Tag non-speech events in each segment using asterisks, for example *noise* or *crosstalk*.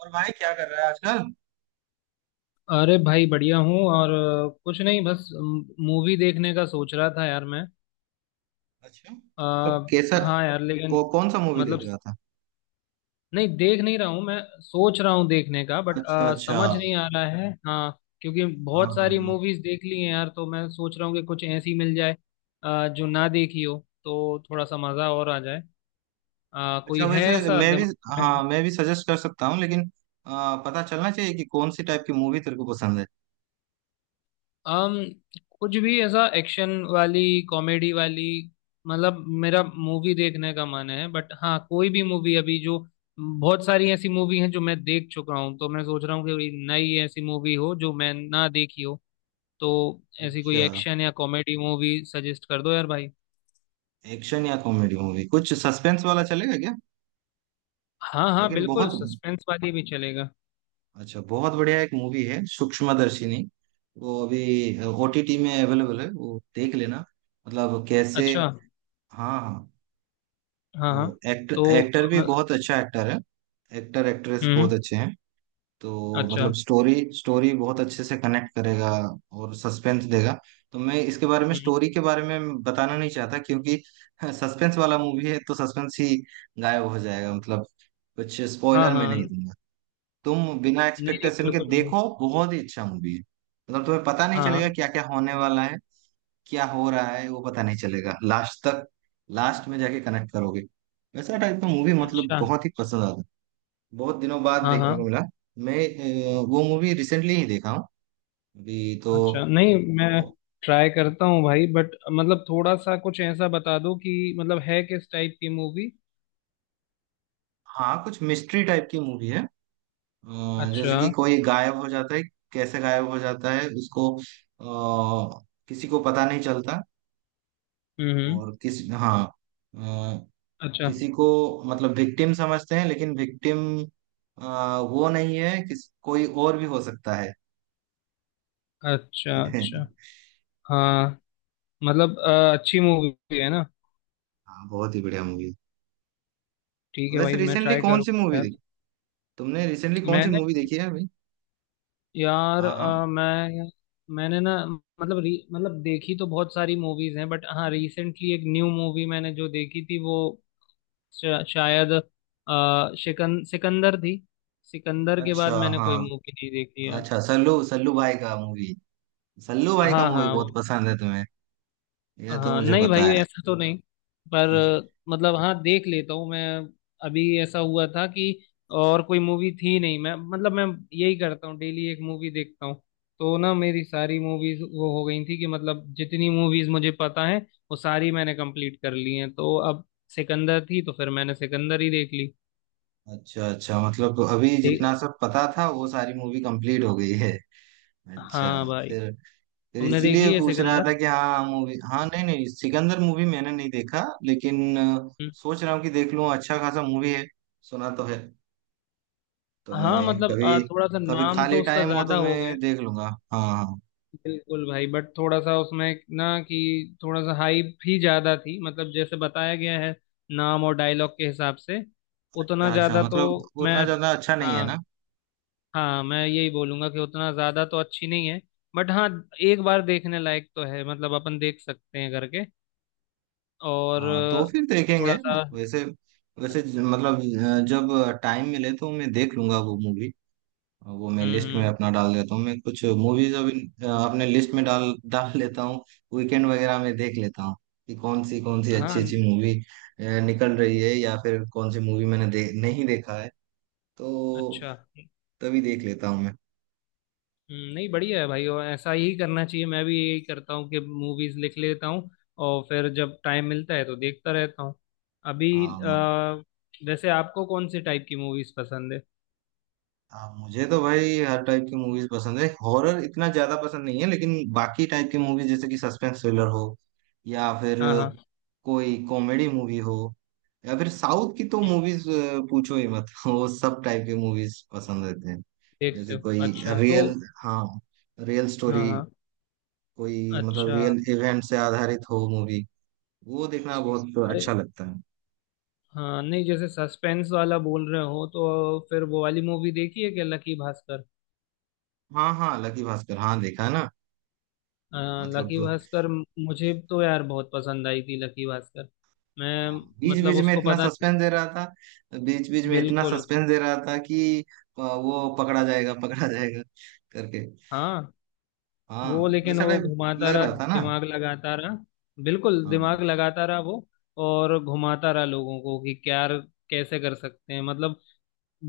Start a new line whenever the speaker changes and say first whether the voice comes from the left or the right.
right: और भाई क्या कर रहा है आजकल?
left: अरे भाई, बढ़िया हूँ। और कुछ नहीं, बस मूवी देखने का सोच रहा था यार मैं।
right: अच्छा।
left: अ,
right: मतलब कैसा?
left: हाँ यार, लेकिन
right: कौन सा मूवी
left: मतलब
right: देख रहा था?
left: नहीं, देख नहीं रहा हूँ मैं, सोच रहा हूँ देखने का बट
right: अच्छा अच्छा।
left: समझ
right: हाँ।
left: नहीं आ रहा है। हाँ, क्योंकि
right: हाँ
left: बहुत सारी
right: हाँ।
left: मूवीज देख ली हैं यार, तो मैं सोच रहा हूँ कि कुछ ऐसी मिल जाए जो ना देखी हो, तो थोड़ा सा मज़ा और आ जाए।
right: अच्छा,
left: कोई है
right: वैसे
left: ऐसा
right: मैं भी।
left: दिमाग में?
right: हाँ, मैं भी सजेस्ट कर सकता हूँ, लेकिन पता चलना चाहिए कि कौन सी टाइप की मूवी तेरे को पसंद है।
left: um, कुछ भी ऐसा, एक्शन वाली, कॉमेडी वाली। मतलब मेरा मूवी देखने का मन है, बट हाँ, कोई भी मूवी अभी जो, बहुत सारी ऐसी मूवी हैं जो मैं देख चुका हूँ, तो मैं सोच रहा हूँ कि कोई नई ऐसी मूवी हो जो मैं ना देखी हो। तो ऐसी कोई
right: अच्छा।
left: एक्शन या कॉमेडी मूवी सजेस्ट कर दो यार भाई।
right: एक्शन या कॉमेडी मूवी, कुछ सस्पेंस वाला चलेगा क्या?
left: हाँ हाँ,
right: लेकिन
left: बिल्कुल,
right: बहुत।
left: सस्पेंस वाली भी चलेगा।
right: अच्छा, बहुत बढ़िया एक मूवी है, सूक्ष्मदर्शिनी। वो अभी ओटीटी में अवेलेबल है, वो देख लेना। मतलब कैसे?
left: अच्छा।
right: हाँ हाँ।
left: हाँ हाँ।
right: वो एक्टर
left: तो
right: एक्टर भी बहुत अच्छा एक्टर है। एक्टर एक्ट्रेस
left: हम्म।
right: बहुत अच्छे हैं। तो
left: अच्छा।
right: मतलब स्टोरी स्टोरी बहुत अच्छे से कनेक्ट करेगा। और सस्पेंस देगा। तो मैं इसके बारे में,
left: हम्म।
right: स्टोरी के बारे में बताना नहीं चाहता क्योंकि *laughs* सस्पेंस वाला मूवी है, तो सस्पेंस ही गायब हो जाएगा मतलब। कुछ
left: हाँ
right: स्पॉइलर मैं
left: हाँ।
right: नहीं
left: नहीं
right: दूंगा। तुम बिना
left: नहीं,
right: एक्सपेक्टेशन के
left: बिल्कुल भाई।
right: देखो, बहुत ही अच्छा मूवी है। मतलब तुम्हें पता नहीं
left: हाँ
right: चलेगा
left: हाँ।
right: क्या क्या होने वाला है। क्या हो रहा है वो पता नहीं चलेगा लास्ट तक। लास्ट में जाके कनेक्ट करोगे। वैसा टाइप का मूवी मतलब
left: अच्छा।
right: बहुत ही पसंद आता है। बहुत दिनों बाद
left: हाँ
right: देखने को
left: हाँ।
right: मिला। मैं। वो मूवी रिसेंटली ही देखा हूँ। अभी तो।
left: अच्छा नहीं, मैं ट्राई करता हूँ भाई, बट मतलब थोड़ा सा कुछ ऐसा बता दो कि मतलब है किस टाइप की मूवी।
right: हाँ, कुछ मिस्ट्री टाइप की मूवी है।
left: अच्छा।
right: जैसे कि कोई गायब हो जाता है। कैसे गायब हो जाता है उसको, किसी को पता नहीं चलता।
left: हम्म।
right: और किस, हाँ।
left: अच्छा
right: किसी को। मतलब विक्टिम समझते हैं, लेकिन विक्टिम वो नहीं है, किस कोई और भी हो सकता है।
left: अच्छा। अच्छा।
right: *laughs*
left: हाँ, मतलब अच्छी मूवी है ना?
right: हाँ, बहुत ही बढ़िया मूवी।
left: ठीक है
right: वैसे
left: भाई, मैं
right: रिसेंटली
left: ट्राई
right: कौन सी
left: करूँगा
right: मूवी
left: यार।
right: देखी? तुमने रिसेंटली कौन सी
left: मैंने,
right: मूवी देखी है अभी?
left: यार
right: हाँ हाँ।
left: मैं, मैंने ना, मतलब मतलब देखी तो बहुत सारी मूवीज हैं, बट हाँ, रिसेंटली एक न्यू मूवी मैंने जो देखी थी वो शायद शिकन, सिकंदर थी। सिकंदर के बाद
right: अच्छा।
left: मैंने
right: हाँ।
left: कोई मूवी नहीं देखी यार।
right: अच्छा, सल्लू सल्लू भाई का मूवी। सल्लू भाई का
left: हाँ
right: मूवी
left: हाँ,
right: बहुत पसंद है तुम्हें। यह तो
left: हाँ
right: मुझे
left: नहीं
right: पता
left: भाई,
right: है।
left: ऐसा तो नहीं, पर
right: *laughs*
left: मतलब हाँ, देख लेता हूँ मैं। अभी ऐसा हुआ था कि और कोई मूवी थी नहीं, मैं मतलब मैं यही करता हूँ, डेली एक मूवी देखता हूँ। तो ना मेरी सारी मूवीज वो हो गई थी, कि मतलब जितनी मूवीज मुझे पता है वो सारी मैंने कंप्लीट कर ली हैं, तो अब सिकंदर थी तो फिर मैंने सिकंदर ही देख ली।
right: अच्छा अच्छा, मतलब अभी
left: दे-
right: जितना सब पता था वो सारी मूवी कंप्लीट हो गई है। *laughs* अच्छा।
left: हाँ भाई।
right: फिर।
left: तुमने
right: इसीलिए
left: देखी है
right: पूछ रहा था
left: सिकंदर?
right: कि हाँ, मूवी, हाँ, नहीं नहीं, सिकंदर मूवी मैंने नहीं देखा। लेकिन
left: हम्म,
right: सोच रहा हूँ कि देख लूँ, अच्छा खासा मूवी है। सुना तो है। तो
left: हाँ,
right: मैं
left: मतलब
right: कभी,
left: थोड़ा सा
right: कभी
left: नाम
right: खाली
left: तो उसका
right: टाइम हो तो
left: ज्यादा हो गया
right: मैं
left: है।
right: देख लूंगा। हाँ हाँ।
left: बिल्कुल भाई, बट थोड़ा सा उसमें ना, कि थोड़ा सा हाइप ही ज्यादा थी मतलब, जैसे बताया गया है नाम और डायलॉग के हिसाब से उतना
right: अच्छा अच्छा,
left: ज्यादा तो
right: मतलब
left: मैं,
right: उतना ज्यादा अच्छा नहीं है
left: हाँ
right: ना?
left: हाँ, मैं यही बोलूंगा कि उतना ज्यादा तो अच्छी नहीं है, बट हाँ, एक बार देखने लायक तो है, मतलब अपन देख सकते हैं करके। और
right: हाँ, तो फिर देखेंगे।
left: थोड़ा सा।
right: वैसे, वैसे मतलब। जब टाइम मिले तो मैं देख लूंगा वो मूवी। वो मैं लिस्ट में
left: हम्म।
right: अपना डाल देता हूँ, मैं कुछ मूवीज अभी अपने लिस्ट में डाल डाल लेता हूँ। वीकेंड वगैरह में देख लेता हूँ कि कौन सी अच्छी
left: हाँ।
right: अच्छी मूवी निकल रही है, या फिर कौन सी मूवी मैंने नहीं देखा है। तो
left: अच्छा।
right: तभी देख लेता हूँ मैं।
left: नहीं, बढ़िया है भाई, और ऐसा ही करना चाहिए। मैं भी यही करता हूँ कि मूवीज लिख लेता हूँ और फिर जब टाइम मिलता है तो देखता रहता हूँ। अभी
right: हाँ
left: वैसे आपको कौन से टाइप की मूवीज पसंद है?
right: हाँ, मुझे तो भाई हर टाइप की मूवीज पसंद है, हॉरर इतना ज्यादा पसंद नहीं है, लेकिन बाकी टाइप की मूवीज जैसे कि सस्पेंस थ्रिलर हो, या फिर
left: हाँ हाँ।
right: कोई कॉमेडी मूवी हो, या फिर साउथ की तो मूवीज पूछो ही मत। *laughs* वो सब टाइप की मूवीज पसंद रहते हैं।
left: देखते
right: जैसे
left: हो,
right: कोई
left: अच्छा। तो
right: रियल, हाँ, रियल
left: हाँ
right: स्टोरी,
left: हाँ,
right: कोई मतलब
left: अच्छा।
right: रियल इवेंट से आधारित हो मूवी, वो देखना बहुत
left: अरे
right: अच्छा लगता है।
left: हाँ, नहीं, जैसे सस्पेंस वाला बोल रहे हो तो फिर वो वाली मूवी देखी है क्या, लकी भास्कर?
right: हाँ हाँ, लकी भास्कर, हाँ देखा है ना।
left: अ,
right: मतलब
left: लकी भास्कर मुझे तो यार बहुत पसंद आई थी। लकी भास्कर, मैं,
right: हाँ, बीच
left: मतलब
right: बीच में
left: उसको
right: इतना
left: पता नहीं,
right: सस्पेंस दे रहा था, बीच बीच में इतना
left: बिल्कुल,
right: सस्पेंस दे रहा था कि वो पकड़ा जाएगा *laughs* पकड़ा जाएगा करके।
left: हाँ।
right: हाँ।
left: वो लेकिन
right: वैसा
left: वो
right: टाइप
left: घुमाता
right: लग
left: रहा,
right: रहा था ना।
left: दिमाग लगाता रहा। बिल्कुल, दिमाग
right: हाँ
left: लगाता रहा वो, और घुमाता रहा लोगों को कि क्या, कैसे कर सकते हैं मतलब।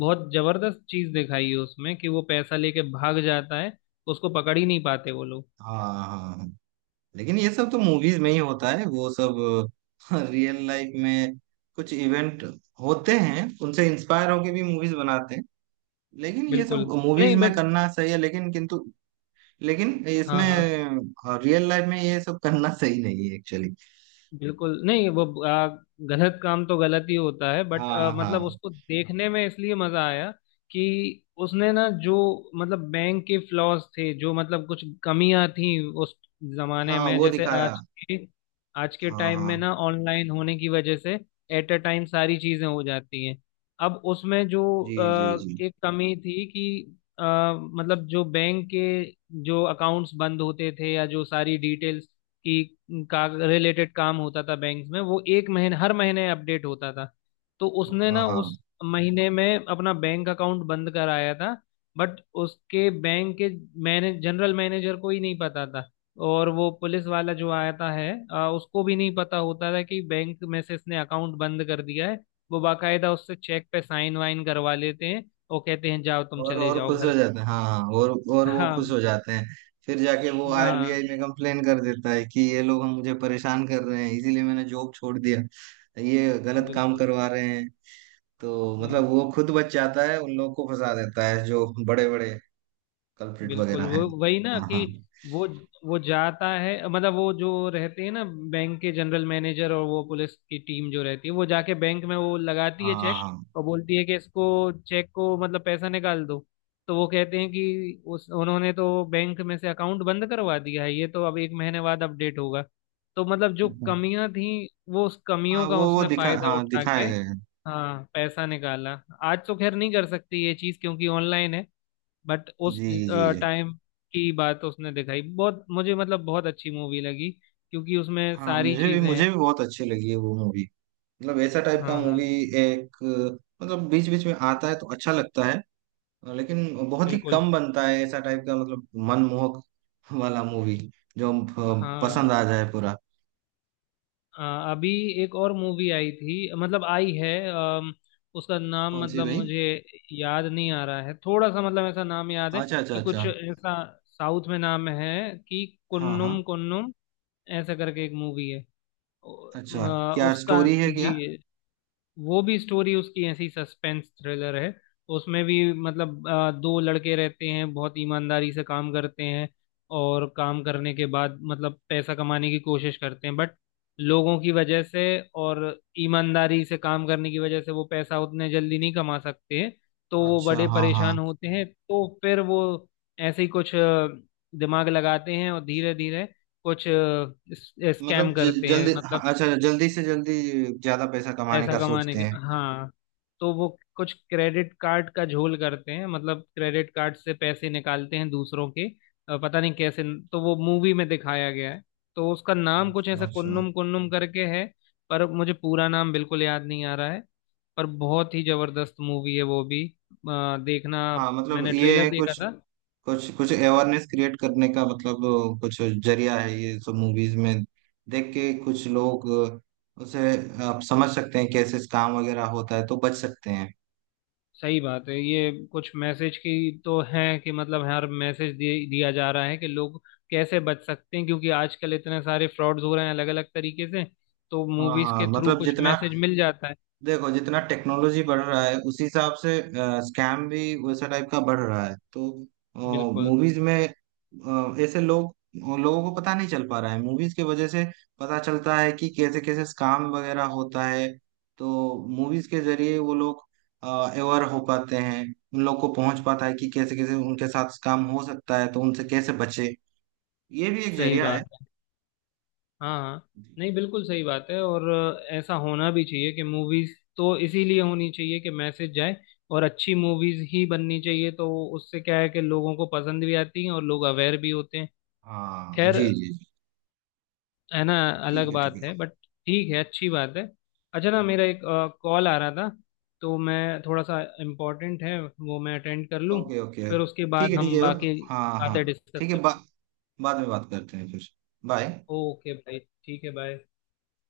left: बहुत जबरदस्त चीज दिखाई है उसमें, कि वो पैसा लेके भाग जाता है, उसको पकड़ ही नहीं पाते वो लोग।
right: हाँ हाँ हाँ। लेकिन ये सब तो मूवीज में ही होता है वो सब। रियल लाइफ में कुछ इवेंट होते हैं, उनसे इंस्पायर होके भी मूवीज बनाते हैं। लेकिन ये
left: बिल्कुल
right: सब मूवीज
left: नहीं,
right: में
left: बस,
right: करना सही है, लेकिन किंतु लेकिन
left: हाँ
right: इसमें
left: हाँ।
right: रियल लाइफ में ये सब करना सही नहीं है एक्चुअली।
left: बिल्कुल नहीं। वो गलत काम तो गलत ही होता है, बट
right: हाँ
left: मतलब
right: हाँ,
left: उसको देखने में इसलिए मजा आया, कि उसने ना जो, मतलब बैंक के फ्लॉज थे जो, मतलब कुछ कमियां थी उस जमाने
right: हाँ
left: में,
right: वो
left: जैसे
right: दिखाया,
left: आज के, आज के
right: हाँ
left: टाइम
right: हाँ
left: में ना ऑनलाइन होने की वजह से एट अ टाइम सारी चीजें हो जाती हैं। अब उसमें जो
right: जी जी जी।
left: एक कमी थी कि मतलब जो बैंक के, जो अकाउंट्स बंद होते थे या जो सारी डिटेल्स की, का रिलेटेड काम होता था बैंक में, वो एक महीने, हर महीने अपडेट होता था। तो उसने
right: हाँ
left: ना
right: हाँ।
left: उस महीने में अपना बैंक अकाउंट बंद कराया था, बट उसके बैंक के, मैने जनरल मैनेजर को ही नहीं पता था। और वो पुलिस वाला जो आता है उसको भी नहीं पता होता था कि बैंक में से इसने अकाउंट बंद कर दिया है। वो बाकायदा उससे चेक पे साइन वाइन करवा लेते हैं और कहते हैं जाओ, तुम
right: और
left: चले
right: और
left: जाओ
right: खुश हो
left: घर।
right: जाते हैं, हाँ हाँ, और वो खुश हो
left: हाँ
right: जाते हैं। फिर जाके वो
left: हाँ,
right: आरबीआई में कंप्लेन कर देता है कि ये लोग हम मुझे परेशान कर रहे हैं, इसीलिए मैंने जॉब छोड़ दिया, ये गलत काम
left: बिल्कुल।
right: करवा रहे हैं। तो
left: हम्म।
right: मतलब वो खुद बच जाता है, उन लोग को फंसा देता है, जो बड़े बड़े कल्प्रिट वगैरह
left: बिल्कुल,
right: हैं।
left: वो वही ना
right: हाँ
left: कि
right: हाँ
left: वो वो जाता है मतलब, वो जो रहते हैं ना बैंक के जनरल मैनेजर और वो पुलिस की टीम जो रहती है, वो जाके बैंक में वो लगाती है
right: हाँ
left: चेक,
right: हाँ
left: और बोलती है कि इसको चेक को मतलब पैसा निकाल दो। तो वो कहते हैं कि उस उन्होंने तो बैंक में से अकाउंट बंद करवा दिया है, ये तो अब एक महीने बाद अपडेट होगा। तो मतलब जो कमियां थी, वो उस
right: हाँ,
left: कमियों का
right: वो
left: उसने
right: दिखा,
left: फायदा
right: हाँ
left: उठा
right: दिखाए
left: के,
right: गए हैं।
left: हाँ, पैसा निकाला। आज तो खैर नहीं कर सकती ये चीज क्योंकि ऑनलाइन है, बट
right: जी
left: उस
right: जी जी।
left: टाइम की बात उसने दिखाई। बहुत मुझे मतलब बहुत अच्छी मूवी लगी, क्योंकि उसमें
right: हाँ,
left: सारी
right: मुझे भी
left: चीजें हैं।
right: मुझे भी बहुत अच्छी लगी है वो मूवी। मतलब ऐसा टाइप का
left: हाँ
right: मूवी,
left: हाँ,
right: एक मतलब बीच बीच में आता है तो अच्छा लगता है। लेकिन बहुत ही
left: बिल्कुल।
right: कम बनता है ऐसा टाइप का, मतलब मनमोहक वाला मूवी, जो पसंद
left: हाँ
right: आ जाए पूरा।
left: अ, अभी एक और मूवी आई थी, मतलब आई है, उसका नाम
right: कौन सी
left: मतलब
right: भाई?
left: मुझे याद नहीं आ रहा है थोड़ा सा, मतलब ऐसा नाम याद है
right: अच्छा अच्छा
left: कि कुछ
right: अच्छा।
left: ऐसा साउथ में नाम है कि
right: हाँ हाँ।
left: कुन्नुम कुन्नुम, ऐसा करके एक मूवी है। ओ,
right: अच्छा, क्या
left: उसका,
right: स्टोरी है क्या?
left: जी, वो भी स्टोरी उसकी ऐसी सस्पेंस थ्रिलर है। उसमें भी मतलब दो लड़के रहते हैं, बहुत ईमानदारी से काम करते हैं और काम करने के बाद मतलब पैसा कमाने की कोशिश करते हैं, बट लोगों की वजह से और ईमानदारी से काम करने की वजह से वो पैसा उतने जल्दी नहीं कमा सकते हैं। तो वो
right: अच्छा
left: बड़े
right: हाँ हाँ,
left: परेशान होते हैं, तो फिर वो ऐसे ही कुछ दिमाग लगाते हैं और धीरे धीरे कुछ स्कैम
right: मतलब
left: करते हैं
right: जल्दी, हाँ,
left: मतलब,
right: अच्छा जल्दी से जल्दी ज्यादा पैसा कमाने
left: पैसा
right: का
left: कमाने
right: सोचते
left: के,
right: हैं।
left: हाँ। तो वो कुछ क्रेडिट कार्ड का झोल करते हैं, मतलब क्रेडिट कार्ड से पैसे निकालते हैं दूसरों के, पता नहीं कैसे, तो वो मूवी में दिखाया गया है। तो उसका नाम कुछ
right: अच्छा
left: ऐसा
right: अच्छा।
left: कुन्नुम कुन्नुम करके है, पर मुझे पूरा नाम बिल्कुल याद नहीं आ रहा है, पर बहुत ही जबरदस्त मूवी है वो भी देखना।
right: हाँ मतलब
left: मैंने ट्रेलर
right: ये
left: देखा
right: कुछ
left: था।
right: कुछ कुछ अवेयरनेस क्रिएट करने का मतलब कुछ जरिया है ये सब मूवीज में। देख के कुछ लोग उसे आप समझ सकते हैं कैसे काम वगैरह होता है तो बच सकते हैं।
left: सही बात है। ये कुछ मैसेज की तो है, कि मतलब हर मैसेज दिया जा रहा है कि लोग कैसे बच सकते हैं, क्योंकि आजकल इतने सारे फ्रॉड्स हो रहे हैं, अलग अलग तरीके से। तो
right: हाँ
left: मूवीज
right: हाँ,
left: के थ्रू
right: मतलब
left: कुछ
right: जितना,
left: मैसेज मिल जाता है।
right: देखो जितना टेक्नोलॉजी बढ़ रहा है उसी हिसाब से स्कैम भी वैसा टाइप का बढ़ रहा है, तो
left: बिल्कुल
right: मूवीज में ऐसे लोग, लोगों को पता नहीं चल पा रहा है, मूवीज की वजह से पता चलता है कि कैसे कैसे स्कैम वगैरह होता है। तो मूवीज के जरिए वो लोग अवेयर हो पाते हैं, उन लोग को पहुंच पाता है कि कैसे कैसे उनके साथ स्कैम हो सकता है तो उनसे कैसे बचे। ये भी एक
left: सही
right: जरिया है।
left: बात है। हाँ हाँ, नहीं, बिल्कुल सही बात है। और ऐसा होना भी चाहिए कि मूवीज, तो इसीलिए होनी चाहिए कि मैसेज जाए, और अच्छी मूवीज ही बननी चाहिए। तो उससे क्या है कि लोगों को पसंद भी आती है और लोग अवेयर भी होते हैं।
right: हाँ
left: खैर,
right: जी जी जी।
left: है ना,
right: ठीक
left: अलग
right: है
left: बात
right: ठीक
left: है बट ठीक है, अच्छी बात है। अच्छा, ना,
right: है।
left: मेरा एक कॉल आ रहा था, तो मैं थोड़ा सा, इम्पोर्टेंट है वो, मैं अटेंड कर लूँ,
right: ओके ओके।
left: फिर उसके
right: ठीक है
left: बाद
right: ठीक
left: हम
right: है।
left: बाकी
right: हाँ हाँ।
left: बातें डिस्कस
right: ठीक है,
left: करते
right: बाद में बात करते हैं फिर। बाय।
left: हैं। ओके भाई। ठीक है, बाय।